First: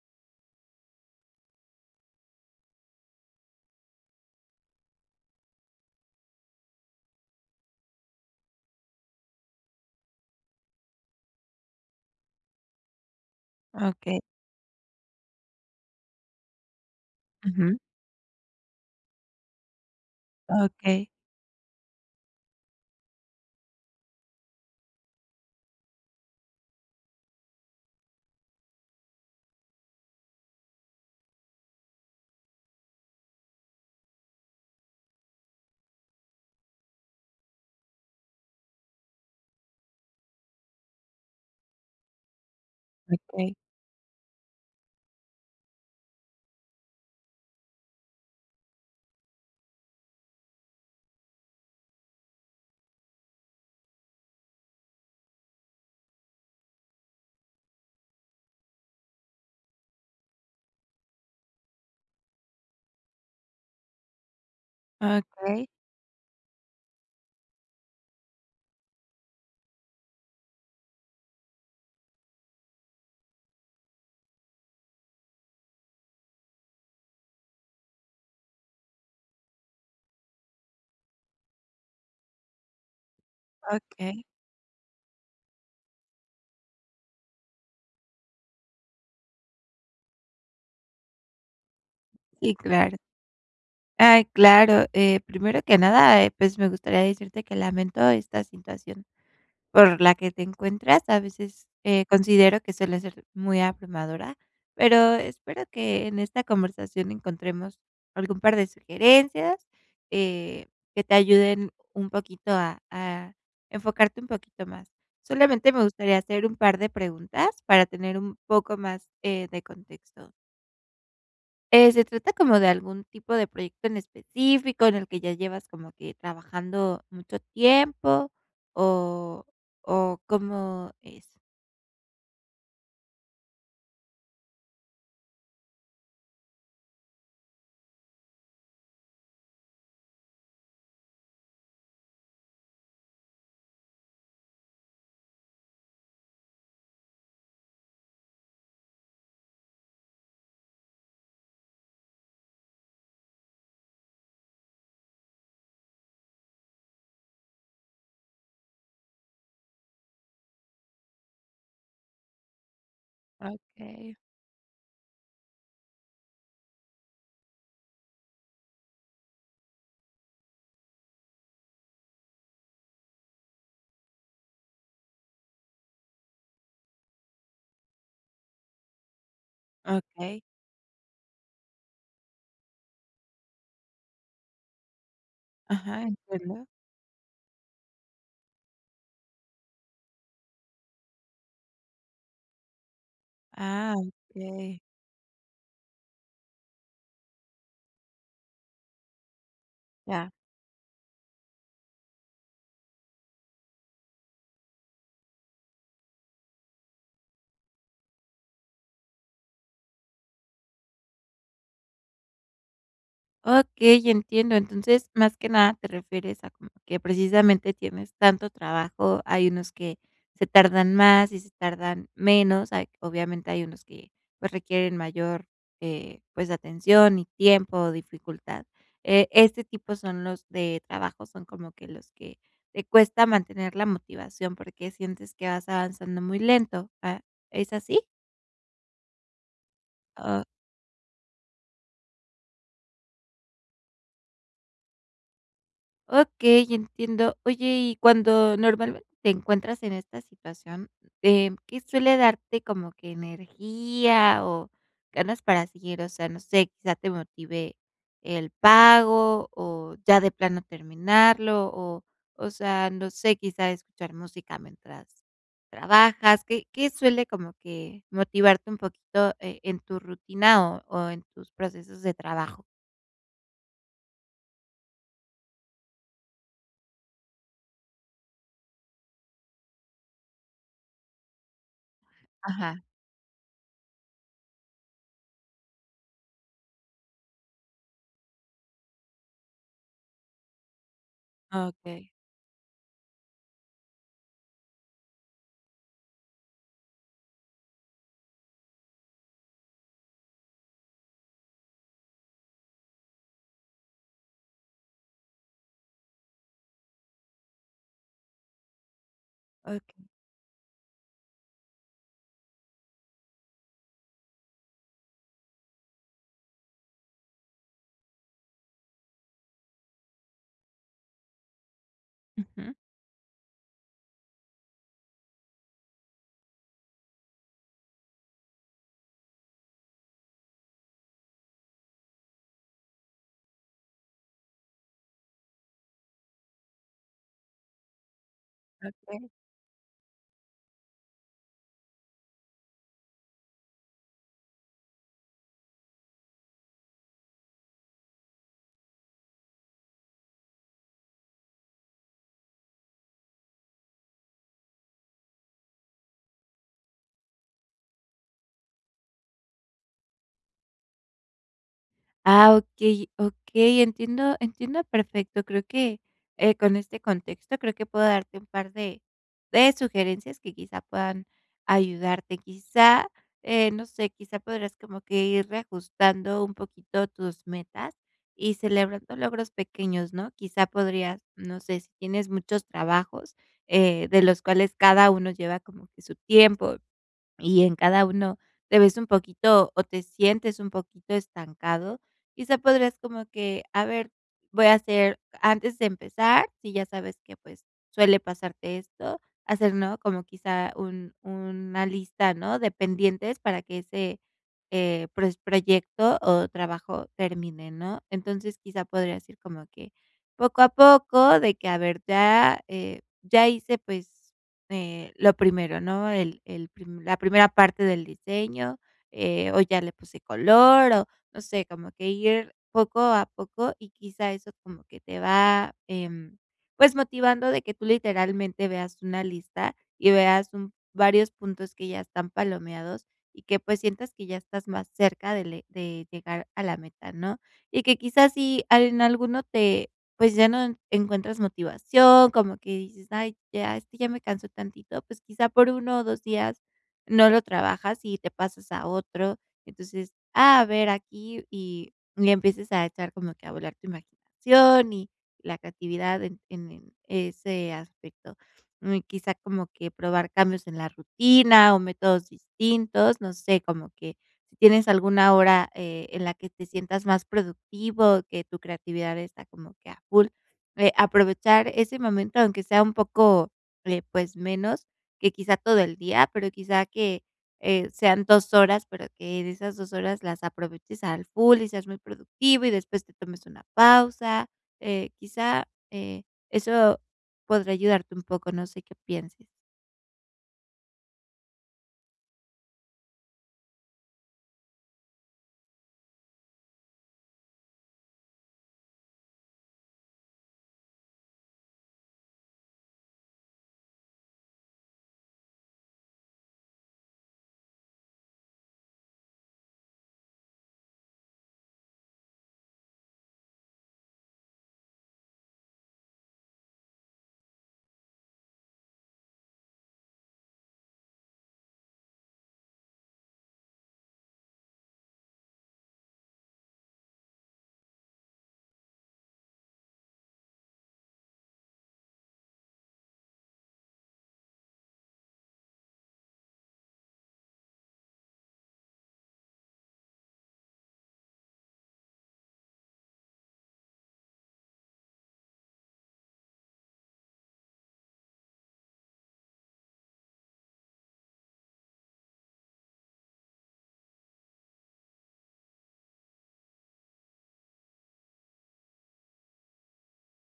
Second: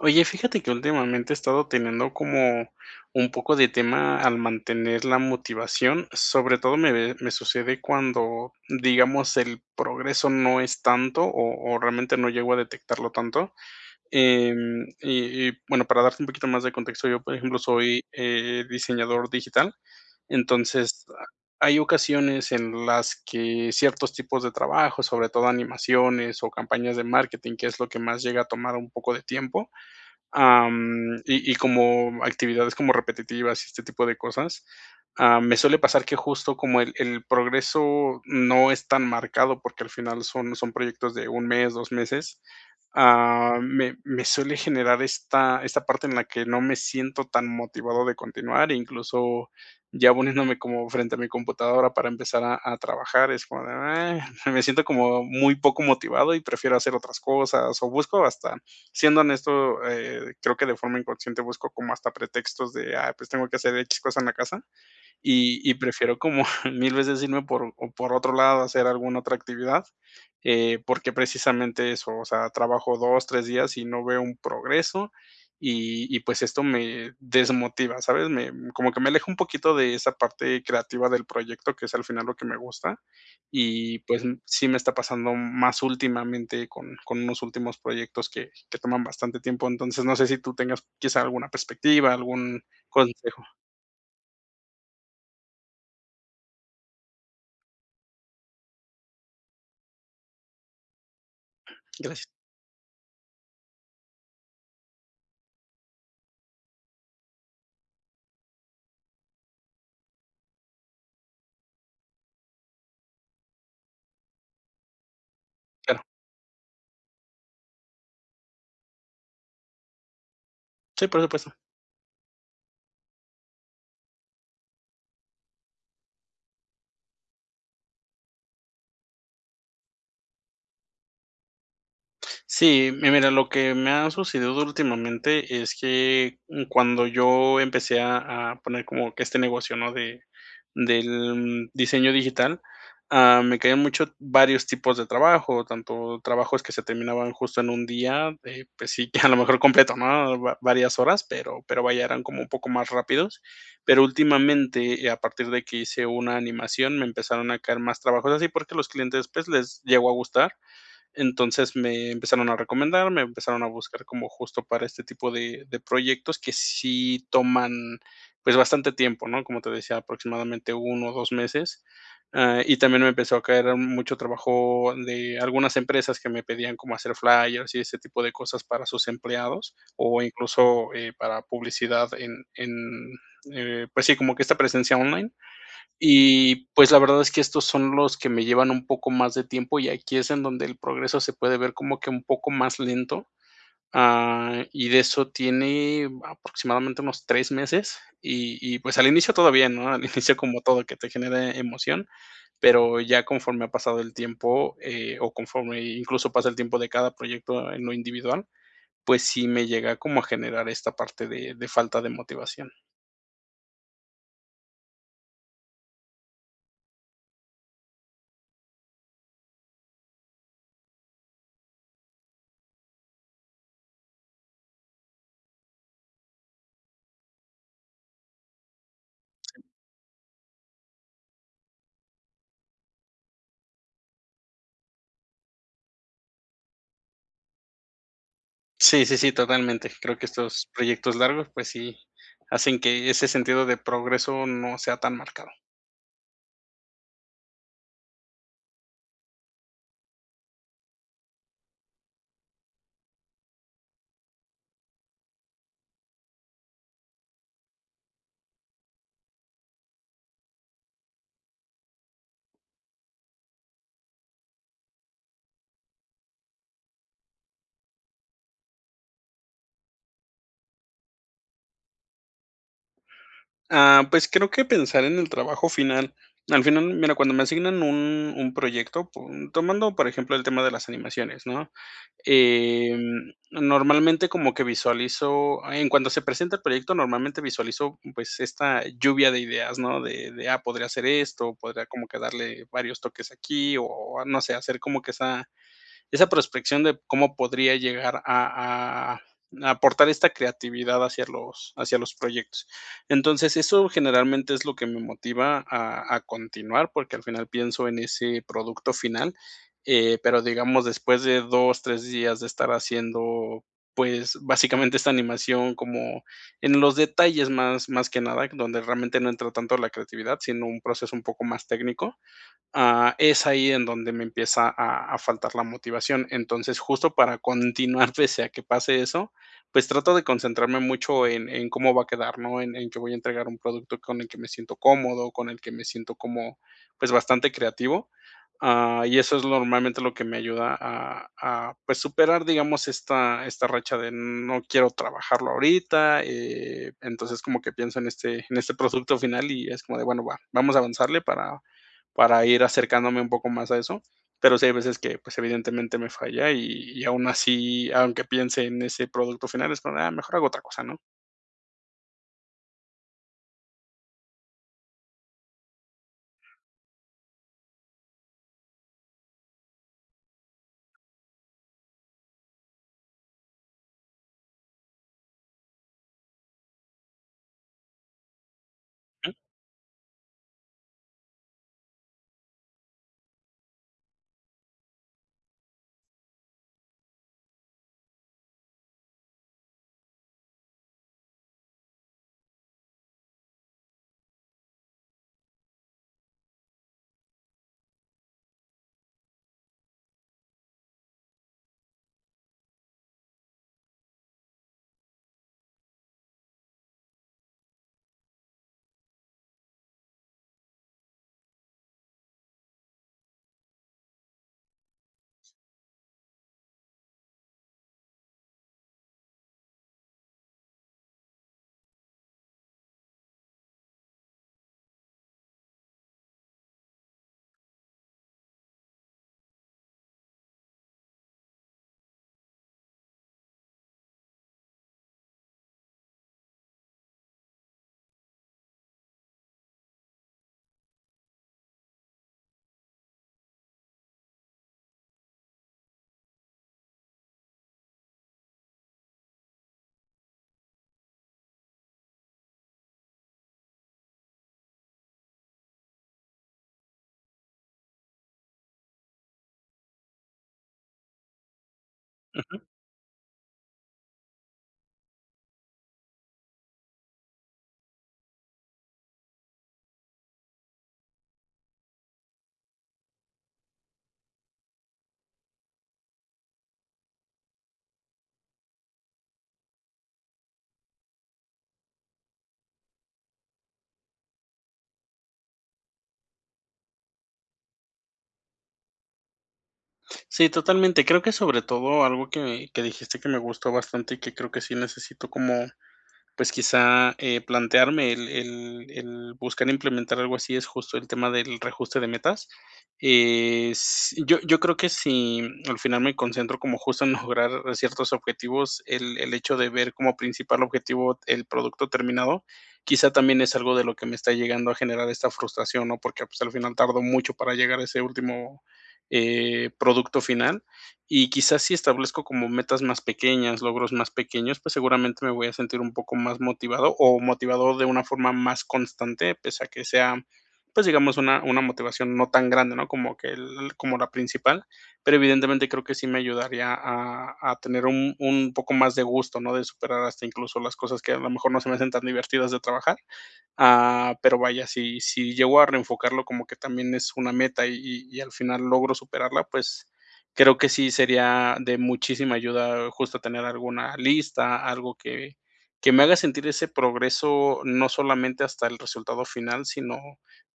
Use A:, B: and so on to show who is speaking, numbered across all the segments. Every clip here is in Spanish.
A: Oye, fíjate que últimamente, he estado teniendo como un poco de tema al mantener la motivación, sobre todo me, eh, me sucede cuando, digamos, el progreso no es tanto, o o realmente no llego a detectarlo tanto.
B: Okey.
A: Em, y y bueno, para darte un poquito más de contexto, yo, por ejemplo,
B: Ujú.
A: soy, eh, diseñador digital. Entonces,
B: Okey.
A: ha hay ocasiones en las que ciertos tipos de trabajos, sobre todo animaciones o campañas de marketing, que es lo que más llega a tomar un poco de tiempo, am, y y como actividades como repetitivas y este tipo de cosas, am, me suele pasar que, justo, como el el progreso no es tan marcado, porque, al final, son son proyectos de un mes, dos meses,
B: Okey.
A: ah me me suele generar esta esta parte en la que no me siento tan motivado de continuar. Incluso ya poniéndome como frente a mi computadora para empezar a a trabajar es como de: "ah". me siento como muy poco motivado y prefiero hacer otras cosas, o busco hasta siendo honesto, eh, creo que, de forma inconsciente, busco como hasta pretextos de: "Ah, pues, tengo que hacer X cosa en la casa". Y
B: Okey.
A: y prefiero como 1000 veces irme por o por otro lado, hacer alguna otra actividad. Eh, porque, precisamente, eso, o sea, trabajo 2, 3 días y no veo un progreso, y y, pues, esto me desmotiva, ¿sabes? Me como que me aleja un poquito de esa parte creativa del proyecto, que es al final lo que me gusta, y,
B: Okey.
A: pues, sí me está pasando más últimamente con con unos últimos proyectos que que toman bastante tiempo. Entonces, no sé si tú tengas, quizá, alguna perspectiva,
B: Y,
A: algún
B: claro.
A: consejo.
B: Ay, claro. Eh, primero que nada, eh, pues, me gustaría decirte que lamento esta situación por la que te encuentras. A veces, eh,
A: Gracias.
B: considero que suele ser muy abrumadora. Pero espero que en esta conversación encontremos algún par de sugerencias, eh, que te ayuden un poquito a a enfocarte un poquito más. Solamente me
A: Claro.
B: gustaría hacer un par de preguntas para tener un poco más, eh, de contexto.
A: Sí, por supuesto.
B: Eh, ¿se trata como de algún tipo de proyecto en específico, en el que ya llevas como que, trabajando mucho tiempo o o cómo es?
A: Sí, mi mira, lo que me ha sucedido últimamente es que, mm, cuando yo empecé a a poner como que este negocio, ¿no? De del diseño digital, ah, me quedé mucho varios tipos de trabajo, tanto trabajos que se terminaban justo en 1 día, eh, pues sí, que a lo mejor completo, ¿no?, va varias horas, pero pero, vaya, eran como un poco más rápidos. Pero últimamente, eh, a partir de que hice una animación, me empezaron a caer más trabajos así, porque los clientes, pues, les llegó a gustar. Entonces, me empezaron a recomendar, me empezaron a buscar
B: Okey.
A: como justo para este tipo de de proyectos que sí toman, pues, bastante tiempo, ¿no? Como te decía, aproximadamente 1 o 2 meses, ah, y también me empezó a caer mucho trabajo de algunas empresas que me pedían como hacer flyers y ese tipo de cosas para sus empleados, o
B: Okey.
A: incluso, eh, para publicidad en en, eh, pues sí, como que esta presencia online.
B: Ajá, entiendo.
A: Y, pues, la verdad es que estos son los que me llevan un poco más de tiempo, y aquí es en donde el progreso se puede ver como que un poco más lento,
B: Ah,
A: ah,
B: okey.
A: y de eso tiene aproximadamente unos 3 meses, y y pues al inicio todo bien, ¿no? Al
B: Ya.
A: inicio, como todo que te genere emoción, pero ya conforme ha pasado el tiempo, eh, o conforme incluso pasa el tiempo de cada proyecto en lo individual, pues sí me llega como a generar esta parte de de falta de motivación.
B: Okey, entiendo. Entonces, más que nada, te refieres a como que precisamente tienes tanto trabajo. Hay unos que se tardan más y se tardan menos. Hay obviamente, hay unos que, pues, requieren mayor, eh, pues, atención y tiempo, dificultad, eh, este
A: Sí.
B: tipo son los de trabajos son como que los que te cuesta mantener la motivación, porque sientes que vas avanzando muy lento, ah, ¿es así?
A: Sí, sí, sí, totalmente. Creo que
B: Ah.
A: estos proyectos largos, pues sí, hacen que ese sentido de progreso no sea tan marcado.
B: Ok, entiendo. Oye y cuando normalmente te encuentras en esta situación, em, ¿qué suele darte como que energía o ganas para seguir? O sea, no sé, quizá te motive el pago o ya de plano terminarlo o o sea, no sé, quizá escuchar música mientras trabajas, ¿qué qué suele como que motivarte un poquito, eh, en tu rutina o o en tus procesos de trabajo?
A: Ah, pues creo que pensar en el trabajo final. Al final, mira, cuando me asignan un un proyecto po tomando, por ejemplo el tema de las animaciones, ¿no?,
B: Ajá.
A: em, normalmente como que visualizo en cuanto se presenta el proyecto, normalmente visualizo, pues, esta lluvia de ideas, ¿no? De de: "Ah, podría hacer esto, podría como
B: Okey.
A: que darle varios toques aquí". O o, no sé, hacer como que esa esa prospección de cómo podría llegar a a a a aportar esta creatividad hacia los hacia los proyectos. Entonces, eso generalmente es lo que me motiva a a continuar, porque al final pienso en ese producto final.
B: Okey.
A: Eh, pero digamos, después de 2 3 días de estar haciendo, pues, básicamente esta animación como en los detalles más más que nada, donde realmente no entra tanto la creatividad, sino un proceso un poco más técnico,
B: Ujú.
A: ah, es ahí en donde me empieza a a faltar la motivación. Entonces, justo para continuar, pese a que pase eso, pues trato de concentrarme mucho en en cómo va a quedar, ¿no? En en que voy a entregar un producto con el que me siento cómodo, con el que me siento como, pues bastante creativo, ah, y
B: Okey.
A: eso es lo normalmente lo que me ayuda a a, pues, superar, digamos, esta esta racha de: "No quiero trabajarlo ahorita". Eh, entonces, como que pienso en este en este producto final y es como de: "Bueno, va. Vamos a avanzarle para para ir acercándome un poco más a eso". Pero sí hay veces que, pues, evidentemente me falla y y aún así, aunque piense en ese producto final, es como de: "Ah, mejor hago otra cosa", ¿no?
B: Ah, okey, okey, entiendo, entiendo perfecto, creo que, eh, con este contexto creo que puedo darte un par de, de sugerencias que, quizá, puedan ayudarte. Quizá, eh, no sé, quizá podrás como que ir reajustando un poquito tus metas y celebrando
A: Ujú.
B: logros pequeños, ¿no? Quizá podrías, no sé, si tienes muchos trabajos, eh, de los cuales cada uno lleva como que su tiempo, y en cada uno te ves un poquito o te sientes un poquito estancado. Quizá podrías como que a ver, voy a hacer antes de empezar, si ya sabes que, pues, suele pasarte esto, hacer, ¿no?, como quizá un una lista ¿no?, de pendientes para que ese, eh, pues, proyecto o trabajo termine, ¿no? Entonces, quizá podrías ir como que poco a poco, de que a ver, ya, eh, ya hice, pues, eh, lo primero, ¿no? El el prim la primera parte del diseño, eh, o ya le puse color, o no sé, como que ir poco a poco. Y, quizá, eso como que te va, em, pues, motivando de que tú literalmente veas una lista, y veas un varios puntos que ya están palomeados, y que, pues, sientas que ya estás más cerca de llegar a la meta, ¿no? Y que quizás si en alguno te pues, ya no encuentras motivación, como que dices: "Ay ya, este ya me cansó tantito", pues, quizá, por 1 o 2 días no lo trabajas y te pasas a otro. Entonces, a ver aquí, y le empiezas a echar como que a volar tu imaginación y la creatividad en en ese aspecto. Um, quizá como que probar cambios en la rutina o métodos
A: Ujú.
B: distintos, no sé, como que, si tienes alguna hora, eh, en la que te sientas más productivo, que tu creatividad está como que a full, eh, aprovechar ese momento aunque sea un poco eh, pues menos que quizá todo el día, pero quizá que eh, sean 2 horas, pero que de esas 2 horas las aproveches al full y seas muy productivo, y después te tomes una pausa, eh, quizá, eh, eso podría ayudarte un poco, no sé, qué pienses.
A: Sí, totalmente. Creo que sobre todo algo que que dijiste, que me gustó bastante y que creo que sí necesito como, pues, quizá, eh, plantearme, el el el buscar implementar algo así, es justo el tema del reajuste de metas. Eh, s yo yo creo que, si al final me concentro como, justo, en mejorar ciertos objetivos, el el hecho de ver como principal objetivo el producto terminado, quizá, también es algo de lo que me está llegando a generar esta frustración, ¿no? Porque, pues, al final, tardo mucho para llegar a ese último, eh, producto final. Y, quizás, si establezco como metas más pequeñas, logros más pequeños, pues, seguramente, me voy a sentir un poco más motivado o motivado de una forma más constante pese a que sea, pues, digamos, una una motivación no tan grande, ¿no?, como que el como la principal. Pero, evidentemente, creo que sí me ayudaría a a tener un un poco más de gusto, ¿no? De superar hasta, incluso, las cosas que, a lo mejor, no se me hacen tan divertidas de trabajar. Ah, pero vaya, si si llego a reenfocarlo, como que también es una meta, y y al final logro superarla. Pues, creo que sí sería de muchísima ayuda, justo, tener alguna lista, algo que que me haga sentir ese progreso, no solamente hasta el resultado final, sino,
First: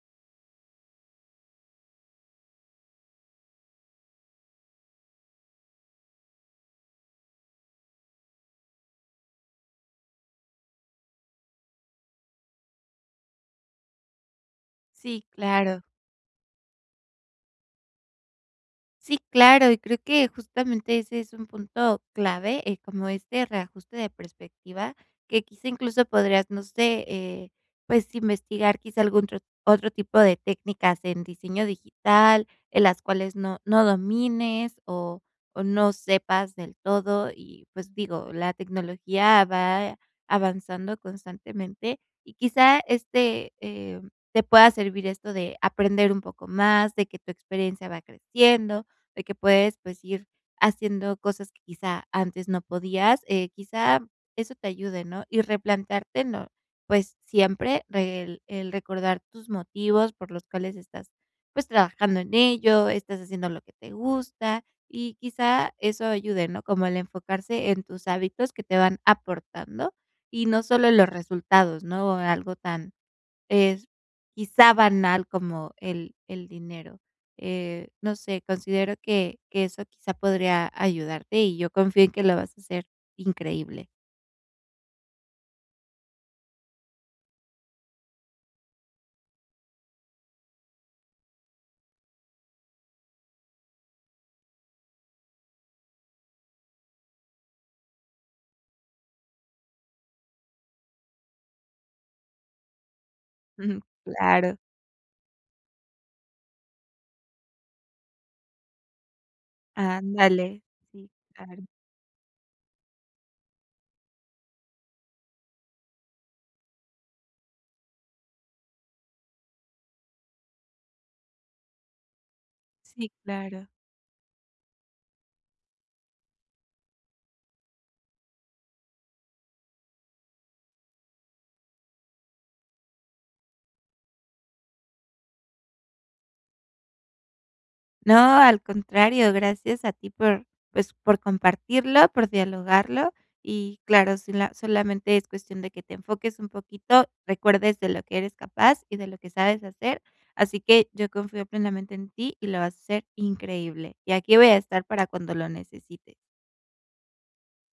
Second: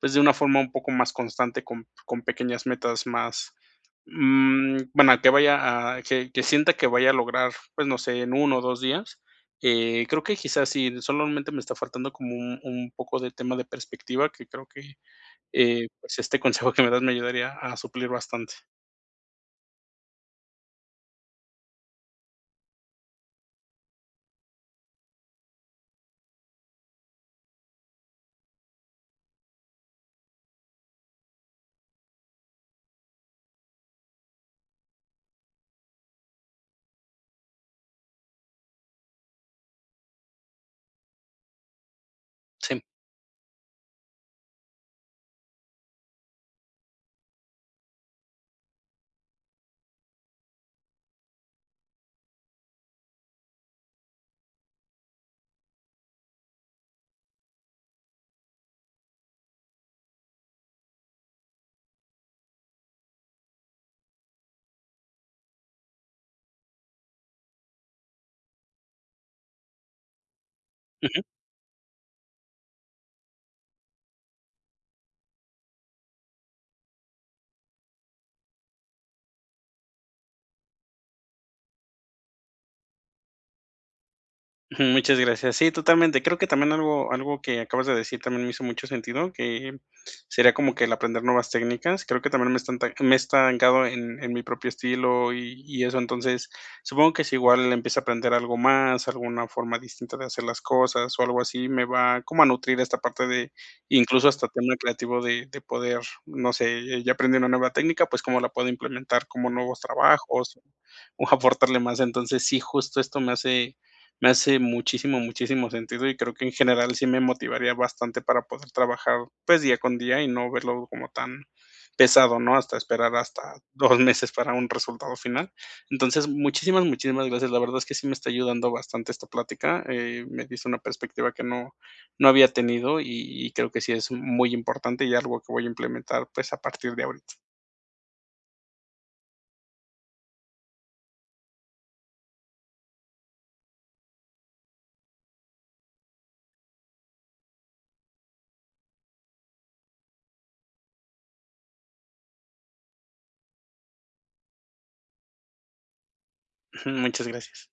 A: pues, de una forma un poco más constante, con con pequeñas metas más, mm, bueno, que vaya a que que sienta que vaya a lograr, pues, no sé, en 1 o 2 días. Eh, creo que, quizás, sí, solamente, me está faltando como un un poco de tema de perspectiva, que creo que,
B: Sí, claro.
A: eh, pues este consejo que me das, me ayudaría a suplir bastante.
B: Sí, claro, y creo que, justamente, ese es un punto clave. Eh, como este reajuste de perspectiva, que quizá incluso podrías, no sé, eh, pues, investigar, quizá, algún tro otro tipo de técnicas en diseño digital, en las cuales no no domines o o no sepas del todo. Y, pues, digo, la tecnología va avanzando constantemente y, quizá,
A: Sí.
B: este, em, te pueda servir esto de aprender un poco más, de que tu experiencia va creciendo, de que puedes, pues, ir haciendo cosas que, quizá, antes no podías, eh, quizá, eso te ayude, ¿no? Y replantearte, ¿no?, pues, siempre re el el recordar tus motivos, por los cuales estás, pues, trabajando en ello, estás haciendo lo que te gusta, y, quizá, eso ayude, ¿no? Como el enfocarse en tus hábitos que te van aportando, y no solo en los
A: Ujú.
B: resultados, ¿no?, algo tan es, quizá, banal como el el dinero. Eh, no sé, considero que que eso, quizá podría ayudarte. Y yo confío en que lo vas a hacer increíble.
A: Mm, muchas gracias. Sí, totalmente. Creo que también algo algo que acabas de decir también me hizo mucho sentido, que sería como que el aprender nuevas técnicas. Creo que también me estan te me he esta me he estancado en en mi propio estilo y y eso, entonces, supongo que sí igual empieza a aprender algo más, alguna forma distinta de hacer las cosas o algo así, me va como a nutrir esta parte de
B: Ujú.
A: incluso hasta
B: Claro.
A: tema creativo de de poder, no sé, ya aprendí una nueva técnica, pues, ¿cómo la puedo implementar? ¿Cómo nuevos trabajos?
B: Andale, sí.
A: O
B: Claro.
A: aportarle más. Entonces, sí, justo esto me hace me hace muchísimo, muchísimo sentido, y creo que en general sí me motivaría bastante para poder trabajar, pues, día con día y no verlo como tan pesado, ¿no? Hasta
B: Sí,
A: esperar hasta
B: claro.
A: 2 meses para un resultado final. Entonces, muchísimas, muchísimas gracias. La verdad es que sí me está ayudando bastante esta plática. Eh, me dice una perspectiva que no no había tenido y y creo que sí es muy importante y algo que voy a implementar, pues a partir de ahorita.
B: No, al contrario, gracias a ti por, pues, por compartirlo, por dialogarlo. Y claro, sí la solamente es cuestión de que te enfoques un poquito, recuerdes de lo que eres capaz y de lo que sabes hacer, así que yo confío plenamente en ti y lo vas a hacer increíble. Y aquí voy a estar para cuando lo necesites.
A: Muchas gracias.